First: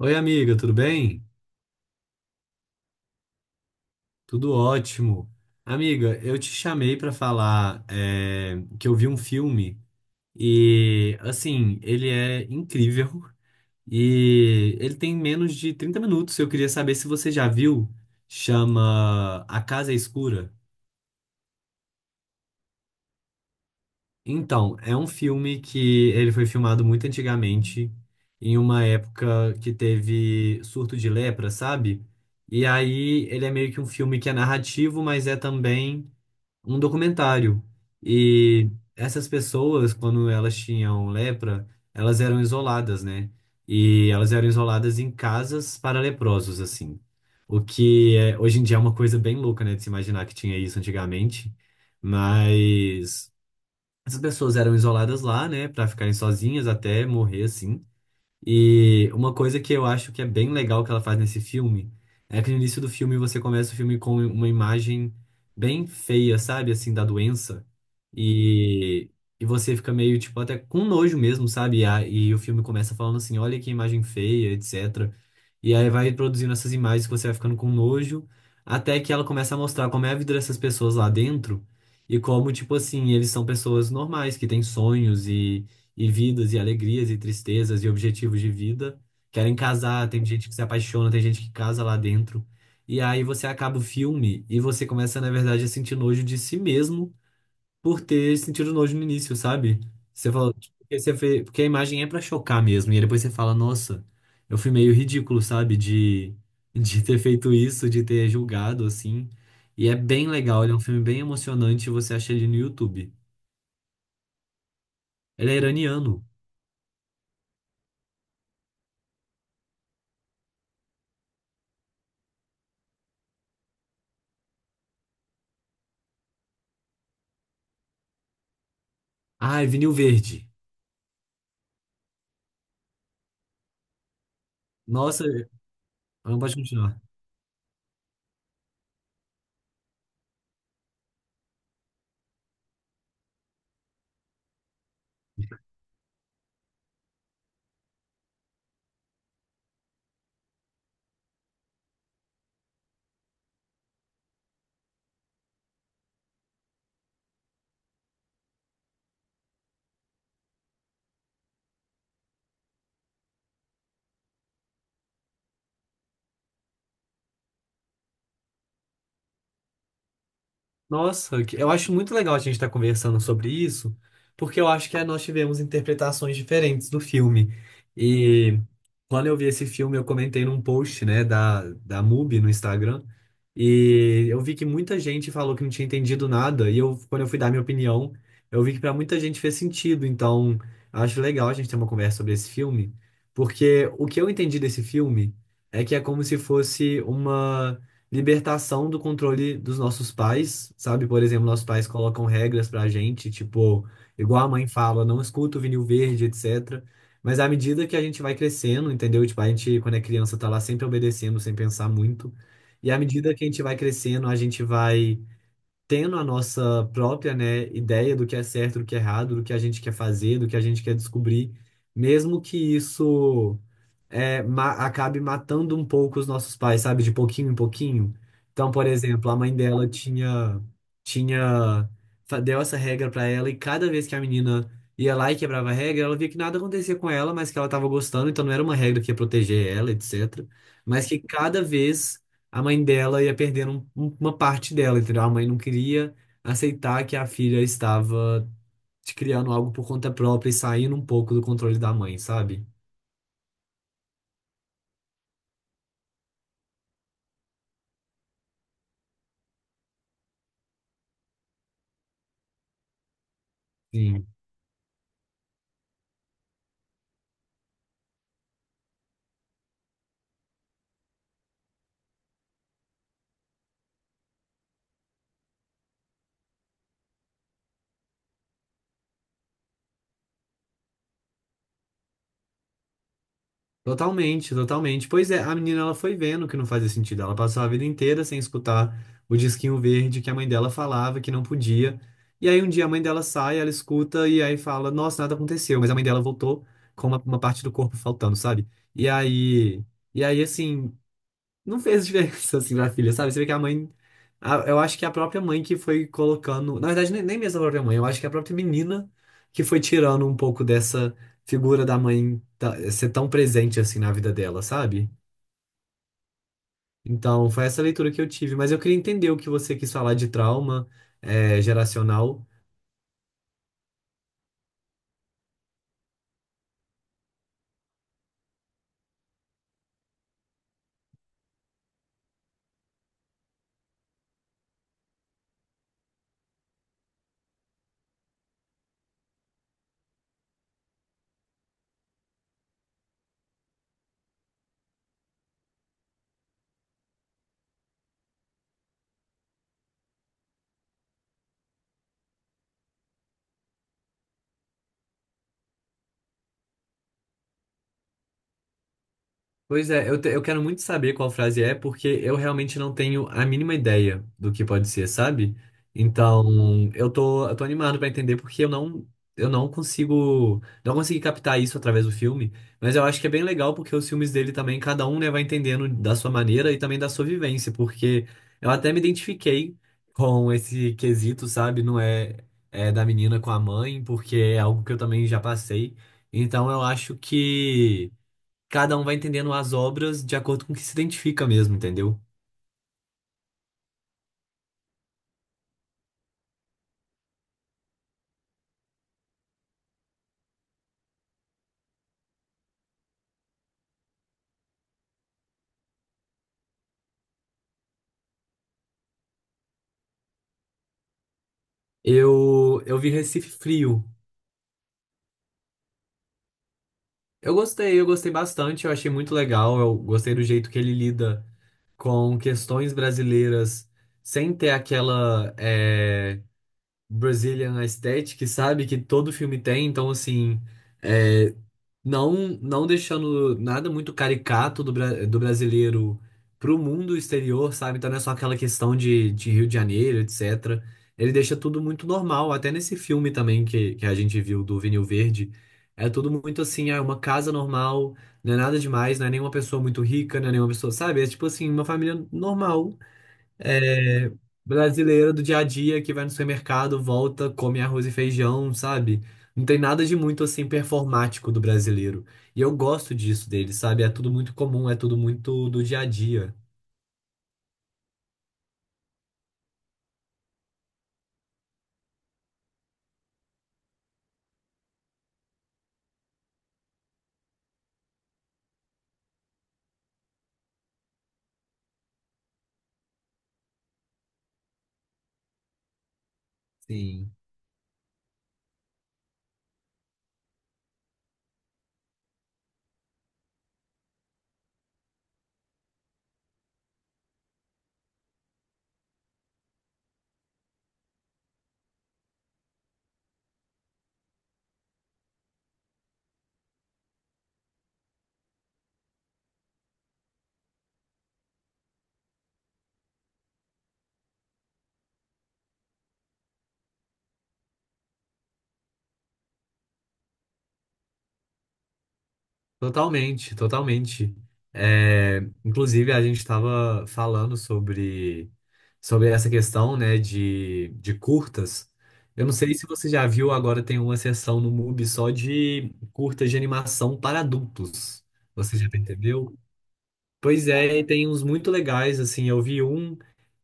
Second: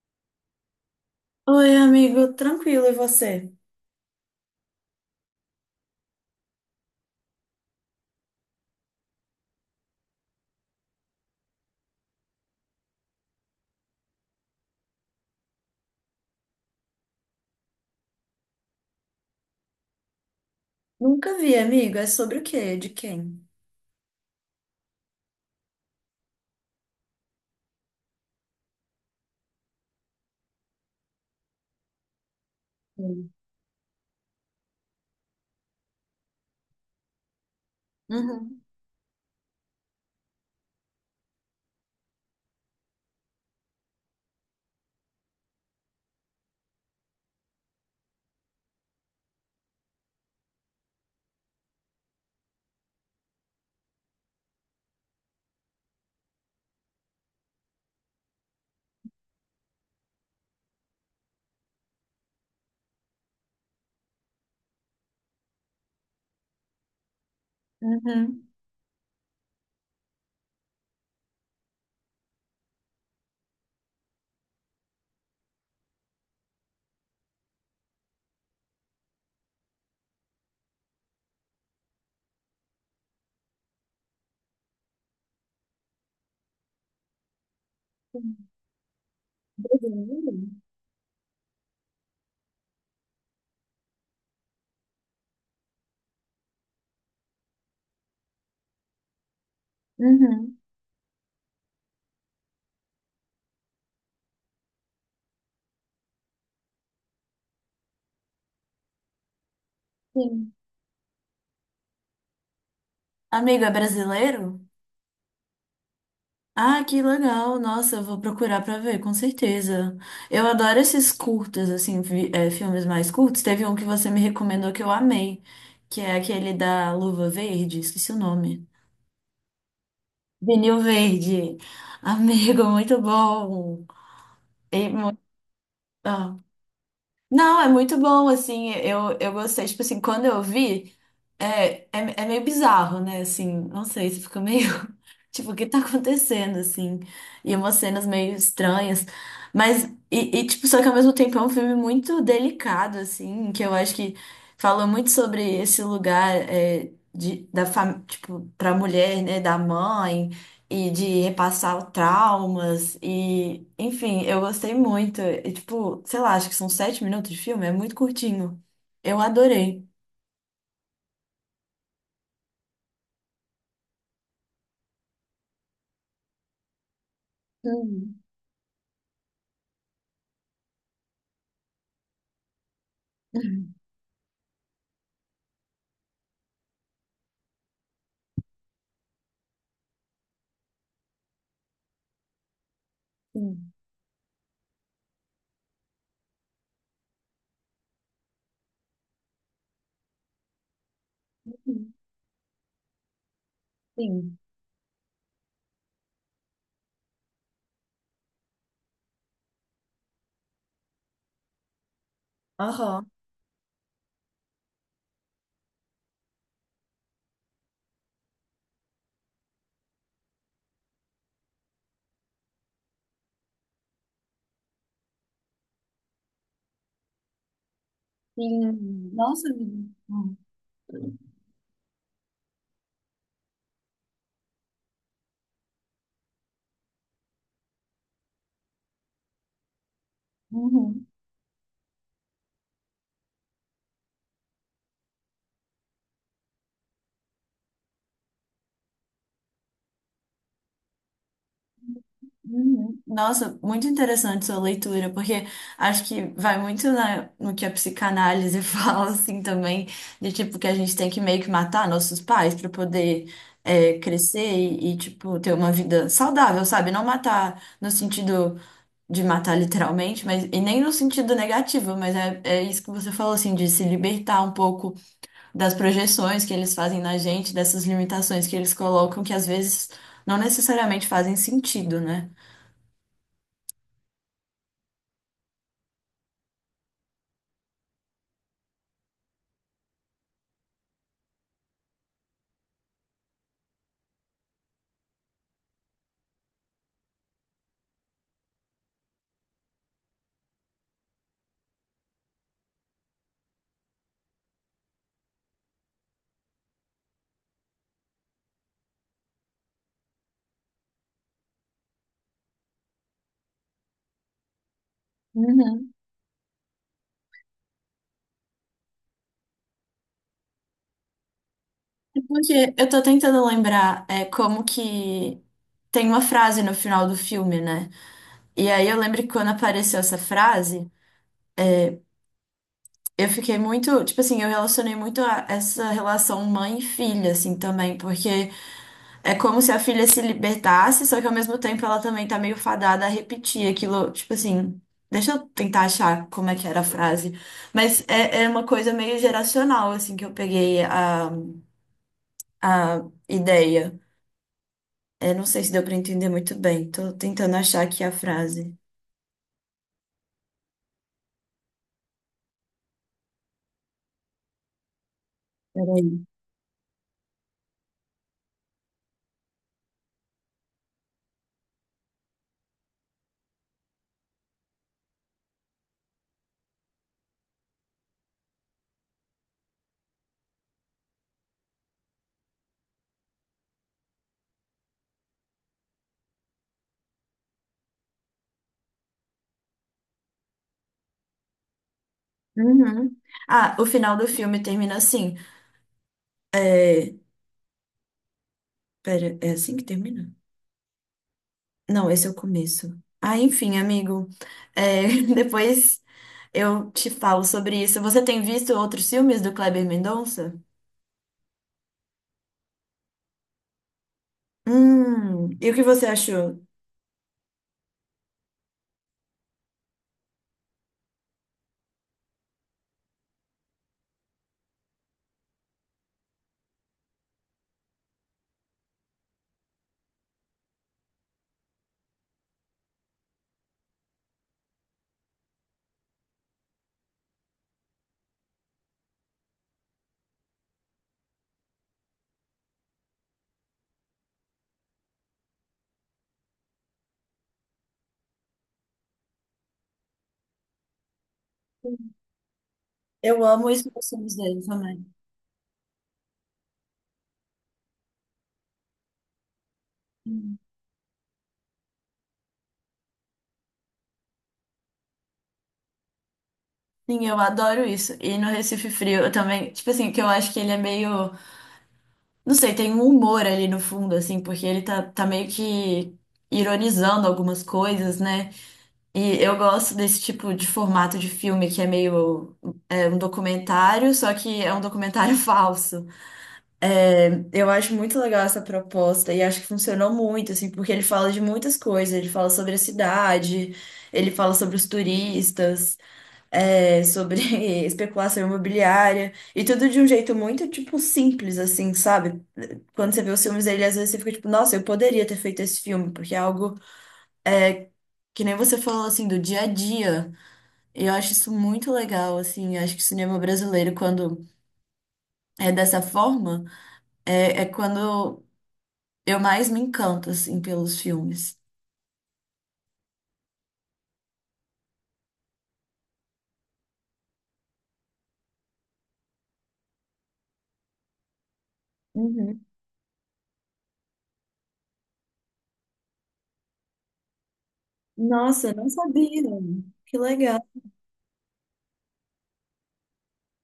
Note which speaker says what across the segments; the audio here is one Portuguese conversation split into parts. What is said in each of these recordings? Speaker 1: Oi, amiga, tudo bem?
Speaker 2: Oi, amigo, tranquilo, e você?
Speaker 1: Tudo ótimo. Amiga, eu te chamei para falar que eu vi um filme e, assim, ele é incrível e ele tem menos de 30 minutos. Eu queria saber se você já viu. Chama A Casa Escura.
Speaker 2: Nunca vi, amigo. É sobre o quê? De quem?
Speaker 1: Então, é um filme que ele foi filmado muito antigamente, em uma época que teve surto de lepra, sabe? E aí
Speaker 2: Sim.
Speaker 1: ele é meio que um filme que é narrativo, mas é também um documentário.
Speaker 2: Uhum.
Speaker 1: E essas pessoas, quando elas tinham lepra, elas eram isoladas, né? E elas eram isoladas em casas para leprosos, assim. O que é, hoje em dia é uma coisa bem louca, né? De se imaginar que tinha isso antigamente. Mas essas pessoas eram isoladas lá, né? Para ficarem sozinhas até morrer, assim. E uma coisa que eu acho que é bem legal que ela faz nesse filme é que no início do filme você começa o filme com uma imagem bem feia, sabe? Assim, da doença.
Speaker 2: Uhum.
Speaker 1: E, e você fica meio, tipo, até com nojo mesmo, sabe? E o filme começa falando assim: olha que imagem feia, etc. E aí vai produzindo essas imagens que você vai ficando com nojo, até que ela começa a mostrar como é a vida dessas pessoas lá dentro e como, tipo assim, eles são pessoas normais, que têm sonhos e vidas e alegrias e tristezas e objetivos de vida. Querem casar, tem
Speaker 2: Brasileiro?
Speaker 1: gente que se apaixona, tem gente que casa lá dentro. E aí você acaba o filme e você começa, na verdade, a sentir nojo de si mesmo por ter sentido nojo no início, sabe? Você fala,
Speaker 2: Uhum.
Speaker 1: tipo, porque porque a imagem é pra chocar mesmo. E aí depois você fala, nossa, eu fui meio ridículo, sabe? De ter feito isso, de ter julgado, assim. E é bem
Speaker 2: Sim.
Speaker 1: legal, ele é um filme bem emocionante, você acha ele no YouTube.
Speaker 2: Amigo, é brasileiro?
Speaker 1: Ele é iraniano.
Speaker 2: Ah, que legal. Nossa, eu vou procurar pra ver, com certeza. Eu adoro esses curtos, assim, filmes mais curtos. Teve um que você me recomendou que eu amei, que é aquele da Luva Verde, esqueci o nome.
Speaker 1: Ah, é vinil verde.
Speaker 2: Vinil Verde. Amigo, muito bom. E muito...
Speaker 1: Nossa, não pode continuar.
Speaker 2: Não, é muito bom, assim, eu gostei, tipo assim, quando eu vi, é meio bizarro, né, assim, não sei, você fica meio, tipo, o que tá acontecendo, assim, e umas cenas meio estranhas, mas, só que ao mesmo tempo é um filme muito delicado, assim, que eu acho que fala muito sobre esse lugar, tipo, pra mulher, né, da mãe, e de repassar traumas e, enfim, eu gostei muito. E, tipo, sei lá, acho que são 7 minutos de filme, é muito curtinho. Eu adorei.
Speaker 1: Nossa, que- eu acho muito legal a gente estar conversando sobre isso, porque eu acho que nós tivemos interpretações diferentes do filme.
Speaker 2: Hum.
Speaker 1: E quando eu vi esse filme, eu comentei num post, né, da MUBI no Instagram, e eu vi que muita gente falou que não tinha entendido nada, e eu, quando eu fui dar minha opinião, eu vi que para muita gente fez sentido. Então, acho legal a gente ter uma conversa sobre esse filme,
Speaker 2: Sim.
Speaker 1: porque o que eu entendi desse filme é que é como se fosse uma libertação do controle dos nossos pais, sabe? Por exemplo, nossos pais colocam regras pra gente, tipo,
Speaker 2: Sim.
Speaker 1: igual a mãe fala, não escuta o vinil verde, etc. Mas à medida que a gente vai crescendo, entendeu? Tipo, a gente, quando é criança, tá lá sempre obedecendo, sem pensar muito. E à
Speaker 2: Aham.
Speaker 1: medida que a gente vai crescendo, a gente vai tendo a nossa própria, né, ideia do que é certo, do que é errado, do que a gente quer fazer, do que a gente quer descobrir. Mesmo que isso ma- acabe matando um pouco os nossos pais, sabe? De pouquinho em pouquinho. Então, por
Speaker 2: Sim.
Speaker 1: exemplo, a
Speaker 2: Nossa,
Speaker 1: mãe dela
Speaker 2: menina.
Speaker 1: tinha, deu essa regra pra ela e cada vez que a menina ia lá e quebrava a regra, ela via que nada acontecia com ela, mas que ela tava gostando, então não era uma regra que ia proteger ela, etc.
Speaker 2: Uhum.
Speaker 1: Mas que cada vez a mãe dela ia perdendo uma parte dela, entendeu? A mãe não queria aceitar que a filha estava criando algo por conta própria e saindo um pouco do controle da mãe, sabe?
Speaker 2: Uhum. Nossa, muito interessante sua leitura, porque acho que vai muito no que a psicanálise fala, assim, também, de tipo que a gente tem que meio que matar nossos pais para poder crescer e, tipo, ter uma vida saudável, sabe? Não matar no sentido de matar literalmente, mas e nem no sentido negativo, mas é isso que você falou, assim, de se libertar um pouco das projeções que eles fazem na gente, dessas limitações que eles colocam, que às vezes não necessariamente fazem sentido, né?
Speaker 1: Totalmente, totalmente. Pois é, a menina ela foi vendo que não fazia sentido. Ela passou a vida inteira sem escutar o disquinho verde que a mãe dela falava que não podia. E aí um dia a mãe dela sai, ela escuta e aí fala: Nossa, nada aconteceu. Mas a mãe dela voltou com uma parte do corpo faltando, sabe? E aí, e aí assim, não fez diferença, assim, na filha, sabe? Você vê que a mãe. A- eu acho que a própria mãe que foi colocando. Na verdade, nem mesmo a própria mãe, eu acho que a própria menina que foi tirando um pouco dessa figura da mãe ser tão presente, assim, na vida dela, sabe?
Speaker 2: Uhum.
Speaker 1: Então, foi essa leitura que eu tive. Mas eu queria entender o que você quis falar de trauma, geracional.
Speaker 2: Porque eu tô tentando lembrar como que tem uma frase no final do filme, né? E aí eu lembro que quando apareceu essa frase, eu fiquei muito, tipo assim, eu relacionei muito a essa relação mãe e filha, assim, também, porque é como se a filha se libertasse, só que ao mesmo tempo ela também tá meio fadada a repetir aquilo, tipo assim. Deixa eu tentar achar como é que era a frase. Mas é uma coisa meio geracional, assim, que eu peguei a ideia. É, não sei se deu para entender muito bem. Tô tentando achar aqui a frase.
Speaker 1: Pois é, eu quero muito saber qual frase é, porque eu realmente não tenho a mínima ideia do que pode ser, sabe?
Speaker 2: Peraí.
Speaker 1: Então, eu tô animado pra entender, porque eu não consigo, não consegui captar isso através do filme, mas eu acho que é bem legal, porque os filmes dele também, cada um, né, vai entendendo da sua maneira e também da sua vivência, porque eu até me identifiquei com esse quesito, sabe? Não é, é da menina com a mãe, porque é algo que eu também já passei. Então, eu acho que cada um vai entendendo as obras de acordo com o que se identifica mesmo, entendeu?
Speaker 2: Uhum. Ah, o final do filme termina assim. É... Pera, é assim que termina? Não, esse é o começo. Ah, enfim, amigo. É, depois eu te falo sobre isso. Você tem visto outros filmes do Kleber Mendonça?
Speaker 1: Eu vi Recife Frio.
Speaker 2: E o que você achou?
Speaker 1: Eu gostei bastante, eu achei muito legal, eu gostei do jeito que ele lida com questões brasileiras sem ter aquela Brazilian aesthetic, sabe? Que todo filme tem, então assim, é, não não deixando nada muito caricato do, bra- do brasileiro pro mundo exterior, sabe? Então não é só aquela questão de Rio de Janeiro, etc. Ele deixa tudo muito normal, até nesse filme também que a gente viu do Vinil Verde. É tudo muito assim, é uma casa normal, não é nada demais, não é nenhuma pessoa muito rica, não é nenhuma pessoa, sabe? É tipo assim, uma família normal,
Speaker 2: Eu amo isso nos
Speaker 1: é,
Speaker 2: filmes dele também.
Speaker 1: brasileira do dia a dia que vai no supermercado, volta, come arroz e feijão, sabe? Não tem nada de muito assim performático do brasileiro. E eu gosto disso dele, sabe? É tudo muito comum, é tudo muito do dia a dia.
Speaker 2: Sim, eu adoro isso. E no Recife Frio, eu também. Tipo assim, que eu acho que ele é meio. Não sei, tem um humor ali no fundo, assim, porque ele tá meio que ironizando algumas coisas, né? E eu gosto desse tipo de formato de filme que é meio é um documentário, só que é um documentário falso.
Speaker 1: Sim.
Speaker 2: Eu acho muito legal essa proposta e acho que funcionou muito, assim, porque ele fala de muitas coisas. Ele fala sobre a cidade, ele fala sobre os turistas sobre especulação imobiliária e tudo de um jeito muito, tipo, simples, assim, sabe? Quando você vê os filmes dele, às vezes você fica tipo, nossa, eu poderia ter feito esse filme, porque é algo que nem você falou, assim, do dia a dia. E eu acho isso muito legal, assim, eu acho que o cinema brasileiro, quando é dessa forma, é quando eu mais me encanto, assim, pelos filmes.
Speaker 1: Totalmente, totalmente. É, inclusive, a gente estava falando sobre essa questão, né, de curtas. Eu não
Speaker 2: Uhum.
Speaker 1: sei se você já viu, agora tem uma seção no MUBI só de curtas de animação para adultos.
Speaker 2: Nossa, eu
Speaker 1: Você
Speaker 2: não
Speaker 1: já
Speaker 2: sabia.
Speaker 1: percebeu?
Speaker 2: Que legal.
Speaker 1: Pois é, e tem uns muito legais, assim, eu vi um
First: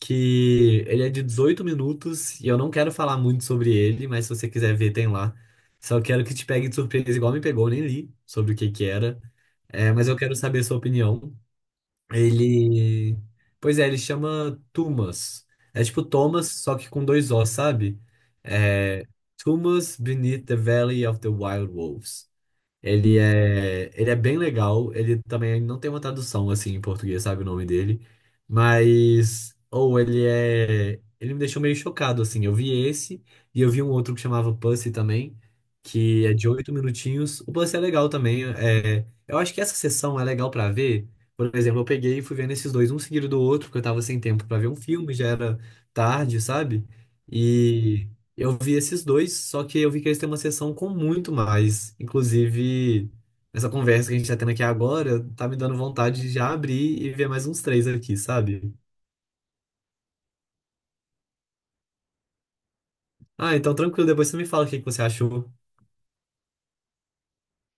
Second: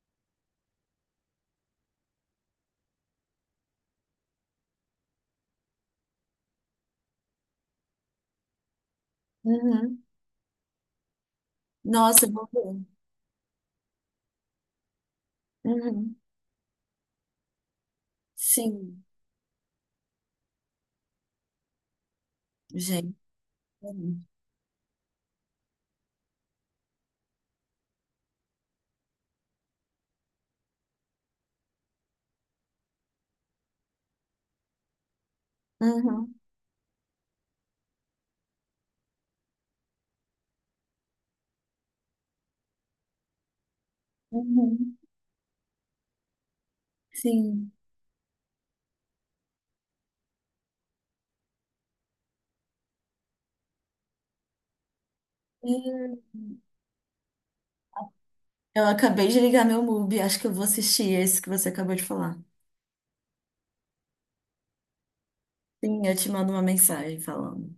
Speaker 1: que ele é de 18 minutos e eu não quero falar muito sobre ele, mas se você quiser ver, tem lá. Só quero que te pegue de surpresa, igual me pegou, eu nem li sobre o que que era. É,
Speaker 2: Uhum.
Speaker 1: mas eu quero saber a sua opinião.
Speaker 2: Nossa, eu vou ver.
Speaker 1: Ele. Pois é, ele chama Tumas. É tipo
Speaker 2: Uhum.
Speaker 1: Thomas, só que com dois O, sabe?
Speaker 2: Sim,
Speaker 1: É. Tumas Beneath the Valley of the Wild Wolves.
Speaker 2: gente.
Speaker 1: Ele é bem legal. Ele também não tem uma tradução assim em português, sabe o nome dele? Mas ou ele é, ele me deixou meio chocado assim. Eu vi esse e eu vi um outro que chamava Pussy também, que é
Speaker 2: Uhum,
Speaker 1: de 8 minutinhos. O Pussy é legal também. É, eu acho que essa sessão é legal pra ver. Por exemplo, eu peguei e fui vendo esses dois um seguido do outro, porque eu tava sem tempo pra ver um
Speaker 2: uhum,
Speaker 1: filme, já era tarde, sabe?
Speaker 2: sim.
Speaker 1: E eu vi esses dois, só que eu vi que eles têm uma sessão com muito mais. Inclusive, essa conversa que a gente tá tendo aqui agora tá me dando
Speaker 2: Hum,
Speaker 1: vontade de já abrir e ver mais uns 3 aqui, sabe?
Speaker 2: eu acabei de ligar meu Mubi, acho que eu vou assistir esse que você acabou de falar.
Speaker 1: Ah, então tranquilo, depois você me fala o que que você achou.
Speaker 2: Sim, eu te mando uma mensagem falando.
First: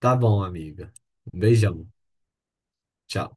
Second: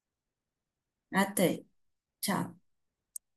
Speaker 1: Tá bom, amiga. Um
Speaker 2: Até,
Speaker 1: beijão.
Speaker 2: tchau.
Speaker 1: Tchau.